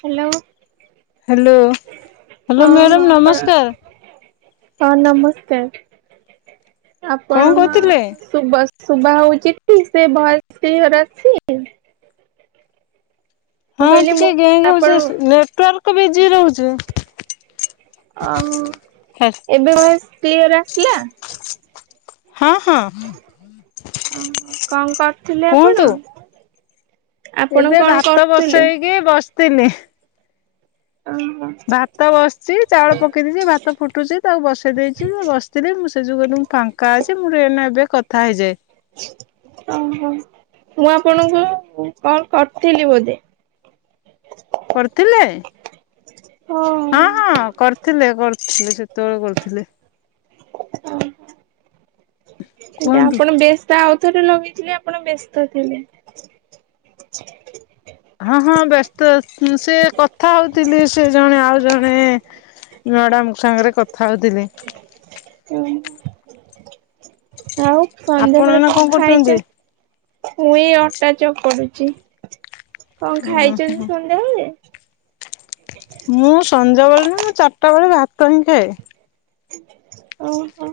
Hello. Hello, hello ହଁ madam ଆପଣ ନମସ୍କାର। ହଁ ନମସ୍କାର। କଣ ଆପଣଙ୍କ କରୁଥିଲେ? ଶୁଭ ଶୁଭା ହେଉଛି ଟି ସେ ଭଏସ୍ କ୍ଲିୟର ଅଛି? ହଁ କହିଲି ଟିକେ ମୁଁ ଗେଁ ଗେଁ କଣ ଆପଣ ହଉଛି ନେଟୱାର୍କ ବିଜି ରହୁଛି। ଅ ଏବେ ଭଏସ୍ କ୍ଲିୟର୍ ଆସିଲା? ହଁ, ହଁ। ଓହୋ, କଣ କରୁଥିଲେ କୁହନ୍ତୁ। ଆପଣ? ଆପଣ ଏବେ କଣ ଭାତ କରୁଥିଲେ ବସେଇକି ବସିଥିଲି। ହଁ ହଁ। ଭାତ ବସିଛି ଚାଉଳ ପକେଇ ଦେଇଛି ଭାତ ଫୁଟୁଛି ତାକୁ ବସେଇ ଦେଇଛି ବସିଥିଲି ମୁଁ ସେ ଯୋଗୁଁ କହିଲି ଫାଙ୍କା ଅଛି ମୁଁ ଟିକେ ଏଇନେ ଏବେ କଥା ହେଇଯାଏ। ଓହୋ, ମୁଁ ଆପଣଙ୍କୁ କଲ୍ କରିଥିଲି ବୋଧେ? କରିଥିଲେ? ହଁ। ହଁ, ହଁ କରିଥିଲେ କରିଥିଲେ ସେତେବେଳେ କରିଥିଲେ। ଓହୋ। ସେଟା କୁହନ୍ତୁ। ଆପଣ ବ୍ୟସ୍ତ ଆଉଥରେ ଲଗେଇଥିଲେ ଆପଣ ବ୍ୟସ୍ତଥିଲେ। ହଁ ହଁ ବ୍ୟସ୍ତ ସେ କଥା ହଉଥିଲି ସେ ଜଣେ ଆଉ ଜଣେ ମ୍ୟାଡାମଙ୍କ ସାଙ୍ଗରେ କଥା ହଉଥିଲି। [unintelligible] ଆଉ ଆପଣ ସନ୍ଧ୍ୟାବେଳେ ଏଇନା କଣ କରୁଛନ୍ତି? ଖାଇଛ ମୁଁ ଏଇ ଅଟା ଚକଡୁଛି। କଣ ଉଁ ଖାଇଛନ୍ତି ସନ୍ଧ୍ୟାବେଳେ? ମୁଁ ସଞ୍ଜବେଳେ ନା ମୁଁ ଚାରିଟା ବେଳେ ଭାତ ହିଁ ଖାଏ। ଓହୋ।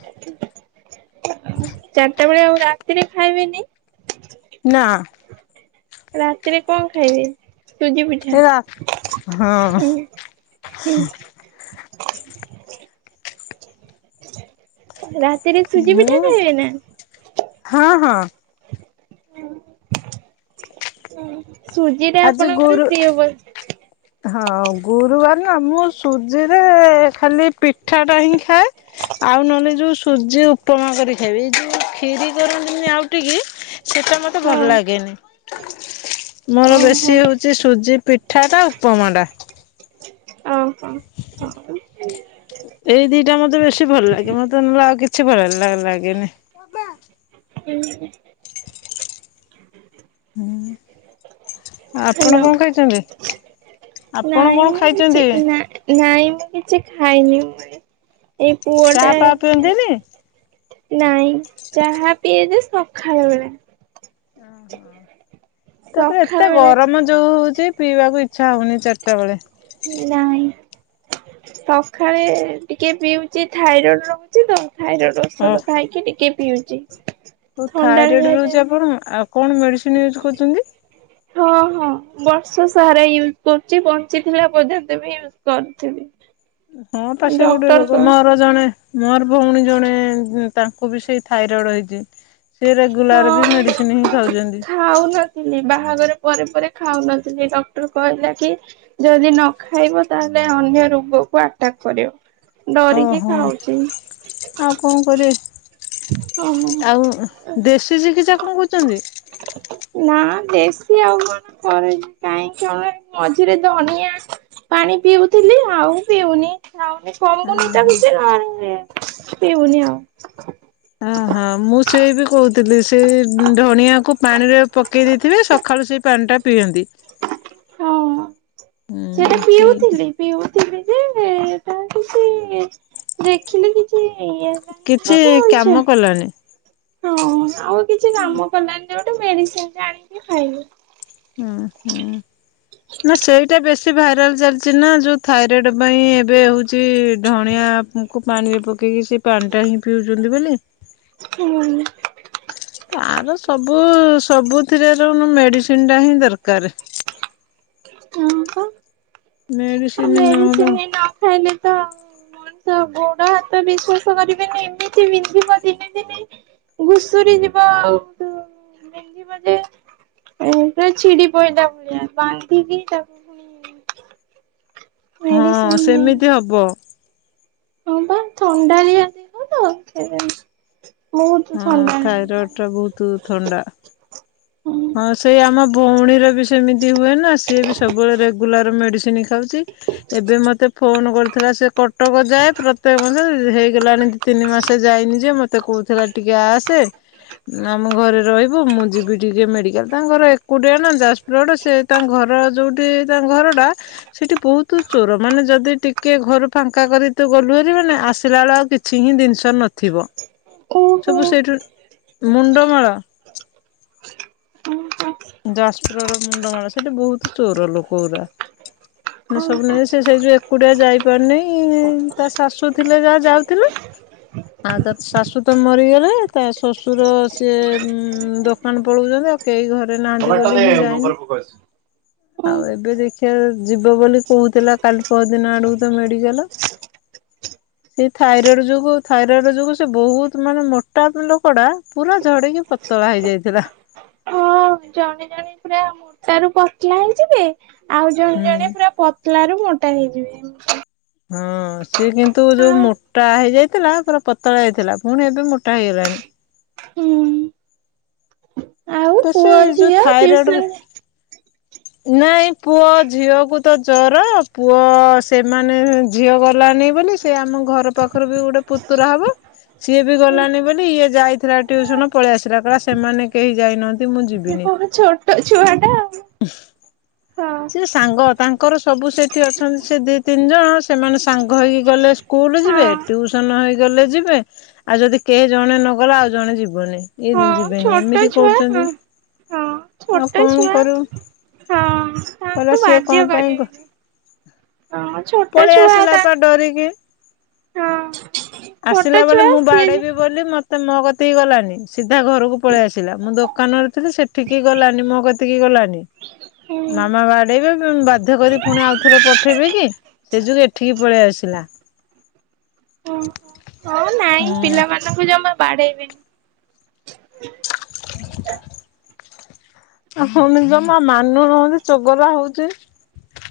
[unintelligible] ଚାରିଟା ବେଳେ ଆଉ ରାତିରେ ଖାଇବେନି? ନାଁ। ରାତିରେ କଣ ଖାଇବେ ସୁଜି ପିଠା? ଏ ରା ହଁ ହୁଁ। ହୁଁ। ରାତିରେ ସୁଜି ପିଠା ମୁଁ ଖାଇବେ ନା? ହଁ ହଁ। ଓହୋ ଓହୋ ସୁଜିଟା ଆଜି ଆପଣଙ୍କର ଗୁରୁ ପ୍ରିୟ ବୋ ହଁ ଗୁରୁବାର ନା ମୁଁ ସୁଜିରେ ଖାଲି ପିଠାଟା ହିଁ ଖାଏ। ଆଉ ନହେଲେ ଯୋଉ ସୁଜି ଉପମା କରି ଖାଇବି। ଏଇ ଯୋଉ ଖିରି କରନ୍ତିନି ଆଉଟିକି ସେଇଟା ମ ତେ ଭଲ ହଁ ଲାଗେନି। ମୋର ବେଶୀ ଓହୋ ହେଉଛି ସୁଜି ପିଠାଟା ଆଉ ଉପମାଟା। [inaudible] ଏଇ ଦିଟା ମତେ ବେଶୀ ଭଲ ଲାଗେ। ମତେ ନହେଲେ ଆଉ କିଛି ଭଲ ଲା-ଲାଗେନି। ବାବା। ଉଁହୁଁ। ହୁଁ। ଆପଣ କଣ ଖାଇଛନ୍ତି? ଆପଣ ନାଇଁ କଣ ମୁଁ କିଛି ଖାଇଛନ୍ତି? ନା ନାଇଁ ମୁଁ କିଛି ଖାଇନି ଉଁ ଏଇ-ଏଇ ପୁଅଟା ଚାହା ଫାହା ଯୋଗୁଁ ପିଅନ୍ତିନି? ନାଇଁ ଚାହା ପିଏ ଯେ ସଖାଳ ବେଳା। ଓହୋ ତା ପରେ ସଖାଳ ଏତେ ବେଳା ଗରମ ଯୋଉ ହଉଛି ପିଇବାକୁ ଇଚ୍ଛା ହଉନି ଚାରିଟା ବେଳେ। ନାଇଁ। ସଖାଳେ ଟିକେ ପିଉଛି ଥାଇରଏଡ ରହୁଛି ତ। ଥାଇରଏଡ ରହୁ ଔଷଧ ଖାଇକି ଟିକେ ପିଉଛି। ଓଃ ଥାଇରଏଡ ଥଣ୍ଡାଳିଆରେ ରହୁଛି ଆପଣଙ୍କ? ଆଉ କଣ ମେଡିସିନ ୟୁଜ୍ କରୁଛନ୍ତି? ହଁ ହଁ ବର୍ଷ ସାରା ୟୁଜ କରୁଛି। ବଞ୍ଚିଥିଲା ପର୍ଯ୍ୟନ୍ତ ବି ୟୁ କରୁଥିବି। ହଁ ପା ସେ ଗୋଟେ ଡକ୍ଟର ରୋଗ। କ ମୋର ଜଣେ ମୋର ଭଉଣୀ ଜଣେ ଉଁ ତାଙ୍କୁ ବି ସେଇ ଥାଇରଏଡ଼ ହେଇଛି। ସେ ରେଗୁଲାର ବି ମେଡ଼ିସିନ ହିଁ ଖାଉଛନ୍ତି। ଥିଲି। ବାହାଘର ପରେ ପରେ ଖାଉନଥିଲି। ଡକ୍ଟର କହିଲା କି ଯଦି ନ ଖାଇବ ତା ହେଲେ ଅନ୍ୟ ରୋଗକୁ ଆଟାକ୍ କରିବ। ଡରିକି ଓହୋ ଖାଉଛି। ଆଉ କଣ ଓହୋ। କରିବେ। ଆଉ ଦେଶୀ ଚିକିତ୍ସା କଣ କରୁଛନ୍ତି? ନା ଦେଶୀ ଆଉ କଣ କରେନି। କାଇଁ କଣ ଏଇ ମଝିରେ ଧନିଆ ପାଣି ପିଉଥିଲି ଆଉ ପିଉନି, ଖାଉନି। କମୁନି ତ କିଛି [unintelligible] ପିଉନି ଆଉ। ଓ ହଁ ମୁଁ ସେଇ ବି କହୁଥିଲି ସେଇ ଧଣିଆକୁ ପାଣିରେ ପକେଇ ଦେଇଥିବେ ସକାଳୁ ସେଇ ପାଣିଟା ପିଅନ୍ତି। ହଁ ସେଟା ହୁଁ ସେଇ ପିଉଥିଲି। ପିଉଥିଲି ଯେ କାଇଁ କିଛି ଦେ ଖିଲି କିଛି ଇଏ କିଛି ହେଲାନାହିଁ ଯୋଉଟା କାମ କଲାନି ଯା ହଁ ଆଉ କିଛି କାମ କଲାନି ଯୋଉଟା ମେଡିସିନ ଟେ ଆଣିକି ଖାଇବୁ। ହୁଁ ହୁଁ ନା ସେଇଟା ବେଶୀ ଭାଇରାଲ ଚାଲିଛି ନା ଯୋଉ-, ଥାଇରଏଡ଼ ପାଇଁ ଏବେ ହେଉଛି ଧଣିଆକୁ ପାଣିରେ ପକେଇକି ସେ ପାଣି ଟା ହିଁ ପିଉଛନ୍ତି ବୋଲି। ହୁଁ। ତାର ସବୁ ସବୁଥିରେ ଦେଖୁନୁ ମେଡିସିନ ଟା ହିଁ ଦରକାର। ହଁ ପା ଆଉ ମେଡିସିନ ନହେଲେ ମେଡିସିନ ନ ଖାଇଲେ ତ ମଣିଷ ଗୋଡ଼ ହାତ ବିଶ୍ୱାସ କରିବେନି ଏମିତି ବିନ୍ଧିବ ଦିନେ ଦିନେ। ଘୁଷୁରୀ ଯିବ ଆଉ ତୁ ବିନ୍ଧିବ ଯେ ଏ ଛିଡିପଇଲା ଭଳିଆ ବାନ୍ଧିକି ତାକୁ ପୁଣି ହଁ ମେଡିସିନ ନେଇ ସେମିତି ହବ। ହଁ ବା ଥଣ୍ଡା ଦେହ [inaudible] ତ ସେଥିପାଇଁ ହଁ ଥାଇରଏଡ଼ ଟା ବହୁତ ଥଣ୍ଡା। ହୁଁ ହଁ ସେଇ ଆମ ଭଉଣୀର ବି ସେମିତି ହୁଏ ନା ସିଏ ବି ସବୁବେଳେ ରେଗୁଲାର ମେଡିସିନ ଖାଉଛି। ଏବେ ମତେ ଫୋନ କରିଥିଲା ସେ କଟକ ଯାଏ ପ୍ରତ୍ୟେକ ମାସରେ ହେଇଗଲାଣି ତିନି ମାସ ଯାଇନି ଯେ ମତେ କହୁଥିଲା ଟିକେ ଆସେ ଆମ ଘରେ ରହିବୁ ମୁଁ ଯିବି। ସିଏ ଯିବେ ମେଡିକାଲ୍ ତାଙ୍କ ଘର ଏକୁଟିଆ ନା ଯାସ୍ପ୍ରୋଡ୍ ସେ ତାଙ୍କ ଘର ଯଉଠି ତାଙ୍କ ଘରଟା ସେଠି ବୋହୁତୁ ଚୋର ମାନେ ଯଦି ଟିକେ ଘରୁ ଫାଙ୍କା କରି ତୁ ଗଲୁହାରି ମାନେ ଆସିଲା ବେଳେ ଆଉ କି ଛି ହିଁ ଜିନ୍ଷ ନଥିବ। [inaudible] ସବୁ ସେଇଠୁ ମୁଣ୍ଡମାଳ। ଯାଷ୍ପ୍ରୋଡ ର ମୁଣ୍ଡମାଳ ସେଠି ବହୁତ ଚୋର ଲୋକ ଗୁରା। [inaudible] ନା ସବୁ ନେଇ ଆସିବା ସେଇ ଯୋଉ ଏକୁଟିଆ ଯାଇପାରୁନେହିଁ ତା ଶାଶୁ ଥିଲେ ଯାହା ଯାଉଥିଲା। ଆଉ ତା ଶାଶୁ ତ ମରିଗଲେ ତା ଶଶୁର ସିଏ ଉ ଦୋକାନ୍ ପଳଉଚନ୍ତି ଆଉ କେହି ଘରେ ନାହାନ୍ତି ଟମାଟୋ ବୋଲି ନେ ହିଁ ଯାଇନି ଗୋବର ପୋକ ଅଛି। ହୁଁ। ଆଉ ଏବେ ଦେଖି ଆ ଯିବ ବୋଲି କହୁଥିଲା କାଲି ପହଦିନ ଆଡକୁ ତ ମେଡିକାଲ। [inaudible] ସେ ଥାଇରଡ୍ ଯୋଗୁ ଥାଇରଏଡ ଯୋଗୁ ସେ ବୋହୁତ୍ ମାନେ ମୋଟା ଲୋକଡା ପୁରା ଝଡିକି ପ ତଳା ହେଇଯାଇଥିଲା। ହଁ ଜଣେ ଜଣେ ପୁରା ମୋଟା ରୁ ପତ୍ଲା ହେଇଯିବେ ଆଉ ଜଣେ ହୁଁ ଜଣେ ପୁରା ପ ତ୍ଲା ରୁ ମୋଟା ହେଇଯିବେ ଏ ହଁ ସିଏ କିନ୍ତୁ ଯୋଉ ମୋଟା ହେଇଯାଇଥିଲା ପୁରା ପତଳା ଯାଇଥିଲା ପୁଣି ଏବେ ମୋଟା ହେଇଗଲାଣି। ହୁଁ ଆଉ ବେଶୀ ପୁଅ ଯୋଉ ଝିଅ ଥାଇରଏଡ ଟ୍ୟୁସନ୍ ନାଇଁ ପୁଅ ଝିଅକୁୁ ତ ଜର ପୁଅ ସେମାନେ ଝିଅ ଗଲାନି ବୋଲି ସେ ଆମ ଘର ପାଖରୁ ବି ଗୋଟେ ପୁତୁରା ହବ। ସିଏ ବି ଗଲାନି ବୋଲି ଇଏ ଯାଇଥିଲା ଟ୍ୟୁସନ୍ ପଳେଇଆସିଲା କହିଲା ସେମାନେ କେହି ଯାଇନାହାନ୍ତି ମୁଁ ଯିବିନି। କଣ ଛୋଟ ଛୁଆ ଟା ଆଉ। [unintelligible] ସେ ସାଙ୍ଗ ତାଙ୍କର ସବୁ ସେଠି ଅଛନ୍ତି ସେ ଦି ତିନ୍ ଜଣ ସେମାନେ ସାଙ୍ଗ ହେଇକି ଗଲେ ସ୍ ସ୍କୁଲ ହଁ ଯିବେ ହଁ ଟ୍ୟୁସନ ହେଇଗଲେ ଯିବେ ଆଉ ଯଦି କେହି ଜଣେ ନଗଲା ଆଉ ଜଣେ ଯିବନି ଏଇ ଜି ହଁ ଛୋଟ ଏମିତି ଛୁଆ କରୁଛନ୍ତି ହଁ ହଁ ଆଉ ଛୋଟ କଣ ଛୁଆ କରିବୁ? ହଁ କହିଲା ତାଙ୍କୁ ସିଏ ବାଧ୍ୟ କଣ ପାଇଁ କ କରିବେନି ହଁ ଛୋଟ ପଳେଇ ଛୁଆ ଆସିଲା ତା ପା ଡରିକି। ହଁ ଆସିଲା ଛୋଟ ବୋଲି ଛୁଆ ମୁଁ ସିଏ ବାଡେଇବି ବୋଲି ମତେ ମୋକତି କି ଗଲାନି ସିଧା ଘରକୁ ପଳେଇ ଆସିଲା ମୁଁ ଦୋକାନରେ ଥିଲି ସେଠ ଠିକି ଗଲାନି ମୋ କେତିକି ଗଲାନି। ହୁଁ ମାମା ବାଡେଇବେ ବାଧ୍ୟ କରି ପୁଣି ଆଉଥରେ ପଠେଇବେ କି? ସେ ଯୋଗୁ ଏଠିକି ପଳେଇ ଆସିଲା। ହଉ ହଉ ନାଇଁ ହୁଁ ପିଲାମାନଙ୍କୁ ଜମା ବାଡେଇବନି। ହ [inaudible] ଆ ହଉନି ଜମା ମାନୁନନ୍ତି ଚଗଲା ହଉଛି।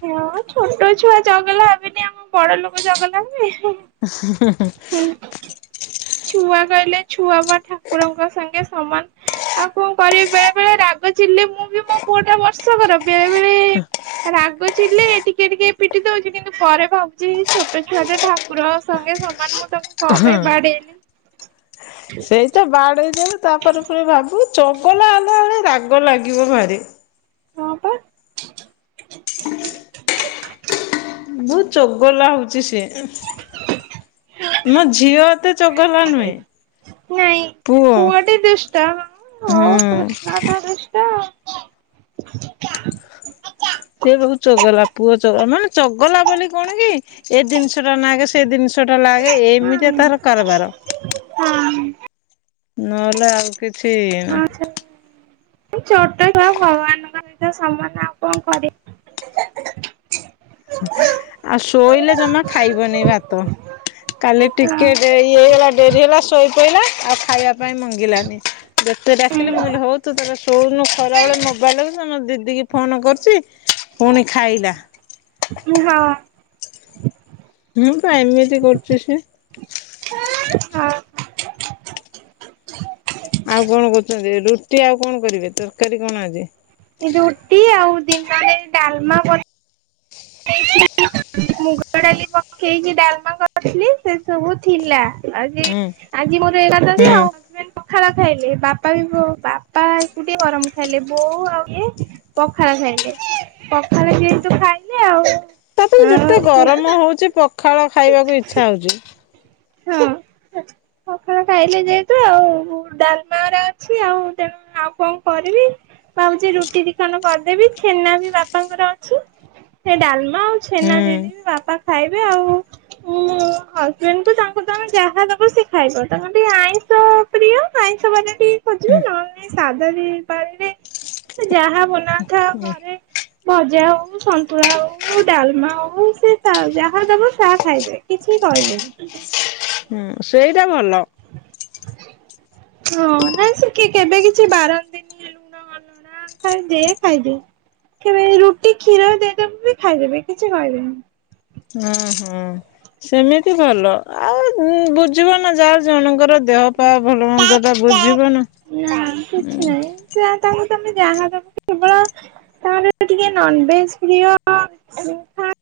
ହଁ ଛୋଟ ଛୁଆ ଚଗଲା ହେବେନି ଆଉ କଣ ବଡ ଲୋକ ଚଗଲା ହେବେ ହେ [unintelligible] ଛୁଆ କହିଲେ ଛୁଆ ବା ଠାକୁରଙ୍କ ସାଙ୍ଗେ ସମାନ। ଆଉ କଣ କରିବି ବେଳେ ବେଳେ ରାଗ ଚିଡ଼ିଲେ ମୁଁ ବି ମୋ ପୁଅ ଟା ବର୍ଷ କର ବେଳେ ବେଳେ ରାଗଚିଡ଼ିଲେ ଟିକ ଟିକ ଟିକେ ପିଟି ଦଉଛି କିନ୍ତୁ ପରେ ଭାବୁଛି ଛୋଟ ଛୁଆଟା ଠାକୁର ସଙ୍ଗେ ସମାନ ମୁଁ ତାକୁ କଣ ହଁ ପାଇଁ ବାଡେଇଲି। ସେଇତ ବାଡେଇଦବୁ ତାପରେ ପୁଣି ଭାବୁ ଚଗଲା ହେଲା ବେେଳେ ରାଗ ଲାଗିବ ଭାରି। ହଁ ପା ବହୁତ ଚଗଲା ହଉଛି ସିଏ। ମୋ ଝିଅ ଏତେ ଚଗଲା ନୁହେଁ। ନାଇଁ ପୁଅ ଟି ଦୁଷ୍ଟ ହଉ ହୁଁ କୃଷ୍ଣ ତ ଦୁଷ୍ଟ। [unintelligible] ସେ ବହୁତ ଚଗଲା ପୁଅ ଚଗଲା ମାନେ ଚଗଲା ବୋଲି କଣ କି ଏ ଜିନିଷ ଟା ନାଗେ ସେ ଜିନିଷ ଟା ଲାଗେ ଏମିତି ହଁ ତାର କାରବାର। ହଁ। ନହେଲେ ଆଉ କିଛିି ହଁ ଛ ଛୋଟ ଛୁଆ ଭଗବାନଙ୍କ ସହିତ ସମାନ ଆଉ କଣ କରିବି। ଆଉ ଶୋଇଲେ ଜମା ଖାଇବନି ଭାତ। କାଲି ହଁ। ଟିକେ ଡେରି ହେଇଗଲା ଡେରି ହେଲା ଶୋଇ ପଡିଲା ଆଉ ଖାଇବା ପାଇଁ ମଙ୍ଗିଲାନି। ଯେତେ ଡାକିଲି ମୁଁ କହିଲି ହଉ ତୁ ତୋର ଶୋଉନୁ ଖରାବେେଳେ ମୋବାଇଲ ଦେଖୁ ଟ୍ୟୁସନ ଦିଦି କି ଫୋନ କରୁଛି ପୁଣି ଖାଇଲା। ହଁ ହୁଁ ପା ଏମିତି କରୁଛି ସେ। ହଁ ଆଉ କଣ କରୁଛନ୍ତି ରୁଟି ଆଉ କଣ କରିବେ ତରକାରୀ କଣ ଆଜି? ରୁଟି ଆଉ ଦିନରେ ଡାଲମା ମୁଗ ଡାଲି ପକେଇକି ଡାଲମା କରିଥିଲି ସେ ସବୁ ଥିଲା। ଆଜି ହୁଁ ଆଜି ମୋର ଏକାଦଶୀ ହୁଁ ଆଉ ପଖାଳ ଖାଇଲେ ବାପା ବି ବୋଉ ବାପା ଏକୁଟିଆ ଗରମ ଖାଇଲେ ବୋଉ ଆଉ ଇ ଏ ପଖାଳ ଖାଇଲେ ପଖାଳ ଯେହେତୁ ଖାଇଲେ ଆଉ ତାପରେ ଆଉ ଯେତେ ସେ ଗରମ ହଉଛି ପଖାଳ ଖାଇବାକୁ ଇଚ୍ଛା ହଉଛି। ହଁ। [inaudible] ପଖାଳ ଖାଇଲେ ଯାହେତୁ ଆଉ ଡାଲମାର ଅଛି ଆଉ ତେଣୁ ଆଉ କଣ କରିବି? ଭାବଛି ରୁଟି ଦିଖଣ୍ଡ କରିଦେବି ଛେନା ବି ବାପାଙ୍କର ଅଛି ସେ ଡାଲମା ଆଉ ଛେନା ଦେଇଦେବି ହୁଁ ବାପା ଖାଇବେ ଆଉ। [inaudible] ମୁଁ ହଜବେଣ୍ଡଙ୍କୁ ତାଙ୍କ ତାଙ୍କୁ ତମେ ଯାହା ଦବ ସେ ଖାଇବ ତାଙ୍କର ଟିକେ ଆଇଁଷ ପ୍ରିୟ ଆଇଁଷ ବାର ଟିକେ ଖୋଜିବେ ନହେଲେ ସାଧା ଦି ପାଳିବେ [inaudible] ସେ ଯାହା ବନାଥାଉ ଘରେ ଭଜା ହଉ, ସନ୍ତୁଳା ହଉ, ଡାଲମା ହଉ ସେ ଯାହା ଦେବ ତାହା ଖାଇବେ କିଛି କହିବେନି। ହେଇଚି। ସେଇଟା ଭଲ। ହଁ ନାଇଁ ସେ କି କେବେ କିଛି ବାରନ୍ତିନି [inaudible] ଅଲଣା ଥାଏ ଯେ ଖାଇଦିଏ। କେବେ ରୁଟି କ୍ଷୀର ଦେଇଦବୁ ବି ଖାଇଦେବେ। କିଛି କହିବେନି। ହଁ ହଁ [inaudible] ସେମିତି ଭଲ ଆଉ ବୁଝିବ ନା ଯାହା ଜଣଙ୍କର ଦେହ ପା ଭଲ ମନ୍ଦ ଟା ବୁଝିବ ନା ନା କିଛି ନାଇଁ ସେୟା ତାଙ୍କୁ ତମେ ଯାହା ଦବ କେବଳ ତାଙ୍କର ଟିକେ ନନଭେଜ ପ୍ରିୟ [inaudible] ସେଥିପାଇଁ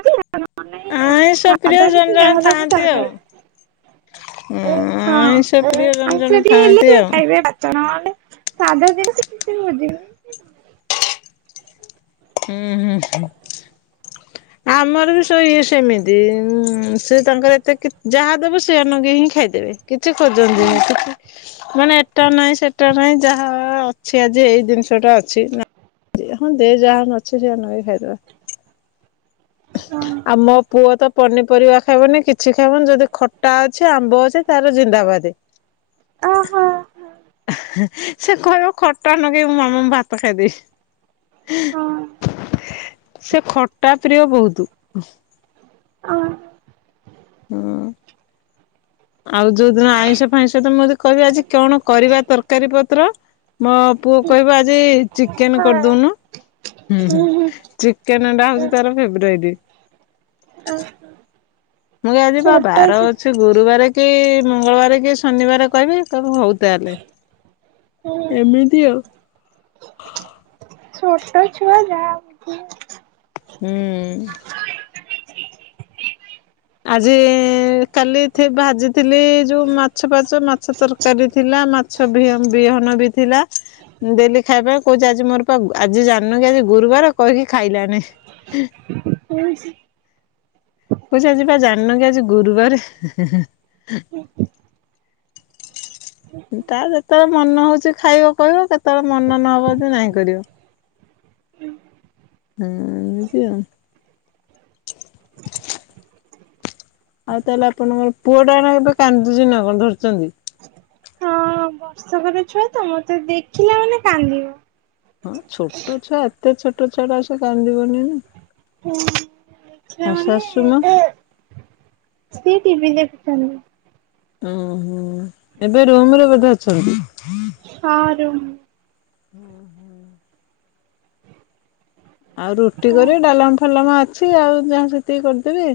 [unintelligible] ଆଇଁଷ ପ୍ରିୟ ସାଧା ବି ଜଣେ ଥିଲା ଜଣେ ହେଲେ ମୁଁ ଥାଆନ୍ତି ତାହା ଆଉ। ଖାଇଲି। ଆଇଁଷ ହଁ ପ୍ରିୟ ଜଣେ ଜଣେ ଆଇଁଷ ଟିକେ ହେଲେ ଥାଆନ୍ତି ବି ଆଉ। ଖାଇବେ ଭାତ ନହେଲେ ସାଧା ଦିନ ସେ କିଛି ବି ଖୋଜିବେନି। ହୁଁ। ହୁଁ। ହୁଁ। ଆମର ବି ସେ ଇଏ ସେମିତି ଇଁ ସେ ତାଙ୍କର ଏତେ କିଛି ଯାହା ଦେବ ସେୟା ନଗେଇକି ହିଁ ଖାଇଦେବେ। କିଛି ଖୋଜନ୍ତିନି କିଛି [inaudible] ମାନେ ଏଟା ନାହିଁ ସେଟା ନାଇଁ ଯାହା ଯାହା ଅଛି ଆଜି ଏଇ ଜିନିଷ ଟା ଅଛି। ନା ନାହଁ ଦେ ଯାହା ଅଛି ସୋୟା ନଗେଇକି ଖାଇଦେବା। ହଁ [inaudible] ଆମ ପୁଅ ତ ପନିପରିବା ଖାଇବନି, କିଛି ଖାଇବନି ଯଦି ଖଟା ଅଛି, ଆମ୍ବ ଅଛି ତାର ଜିନ୍ଦାବାଦ। ଓହୋ ସେ କହିବ ଖଟା ନଗେଇଁ ମାମା ମୁଁ ଭାତ ଖାଇଦେବି। ହଁ। [inaudible] ସେ ଖଟା ପ୍ରିୟ ବହୁତ। ଓହୋ ହଁ। ଆଉ ଯୋଉଦିନ ଆଇଁଷ ଫାଇଁଷ ତ ମୁଁ ଯଦି କହିବି ଆଜି କଣ କରିବା ତରକାରୀ ପତ୍ର ମୋ ପୁଅ କହିବ ଆଜି ଚିକେନ କରିଦଉନୁ [inaudible] ହୁଁ। ଚିକେନଟା ହଉଛି ତାର ଫେବରାଇଟ। ଆ ମୁଁଇ ଆଜିି ବା ବାର ଅଛି ସେ ଗୁରୁବାର କି, ମଙ୍ଗଳବାର କି, ଶନିବାର କହିବେ ହଉ ତାହେଲେ ଏମିତି ଆଉ। ଛୋଟ ଛୁଆ ଯାହା [inaudible] କହିଲେ ହୁଁ। ଆଜି ଇ - ଇ - ଇ କାଲି ଥି ଭାଜିଥିଲି ଇ ଯୋଉ ମାଛ ପାଛ ମାଛ ତରକାରୀ ଥିଲା ମାଛ ବିହ ବିହନ ବି ଥିଲା ଦେଲି ଖାଇବା କହୁଛି ଆଜି ମୋର ପା ଆଜି ଜାଣିନ କି ଆଜି ଗୁରୁବାର କହିକି ଖାଇଲାନାଇ। ହୁଁ। କହୁଚି ଆଜି ପା ଜାଣିନ କି ଆଜି ଗୁରୁବାର ତାର ଯେତେବେଳେ ମନେ ହଉଛି ଖାଇବ କହିବ। କେତେବେଳେ ମନ ନହବ ଯଦି ନାଇଁ କରିବ। ହଁ ଏମିତି ଆଉ। ଆଉ ତାହେଲେ ଆପଣଙ୍କର ପୁଅ ଟା ଏବେ କାନ୍ଦୁଛି ନା କଣ ଧରିଛନ୍ତି? ହଁ ବର୍ଷକର ଛୁଆ ତ ମତେ ଦେଖିଲା ମାନେ କାନ୍ଦିବ। ହଁ ଛୋଟ ଛୁଆ ଏତେ ଛୋଟ ଛୁଆଟା ଆଛି କାନ୍ଦିବନି ନା ହୁଁ। ଆଉ ଶାସୁ ମା? ସିଏ ଟିଭି ଦେଖୁଛନ୍ତି। ଓ ହୋ ଏବେ ରୁମରେ ବଧେ ଅଛନ୍ତି? ହଁ ରୁମ ଆଉ ରୁଟି ହଁ କରିବେ ଡାଲମ ଫାଲାମ ଅଛି ଆଉ ଯାହା ସେତିକି କରିଦେବେ?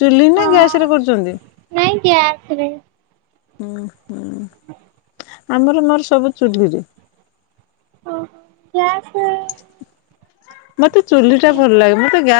ଚୁଲି ନା ଗ୍ୟାସ ରେ କରୁଛନ୍ତି? ନାଇଁ ଗ୍ୟାସ ରେ। ହୁଁ ହୁଁ ଆମର ମୋର ସବୁ ଚୁଲି ରେ। ଓ ଗ୍ୟାସ୍ ମତେ ଚୁଲି ଟା ଭଲ ଲାଗେ। ମତେ ଗ୍ୟା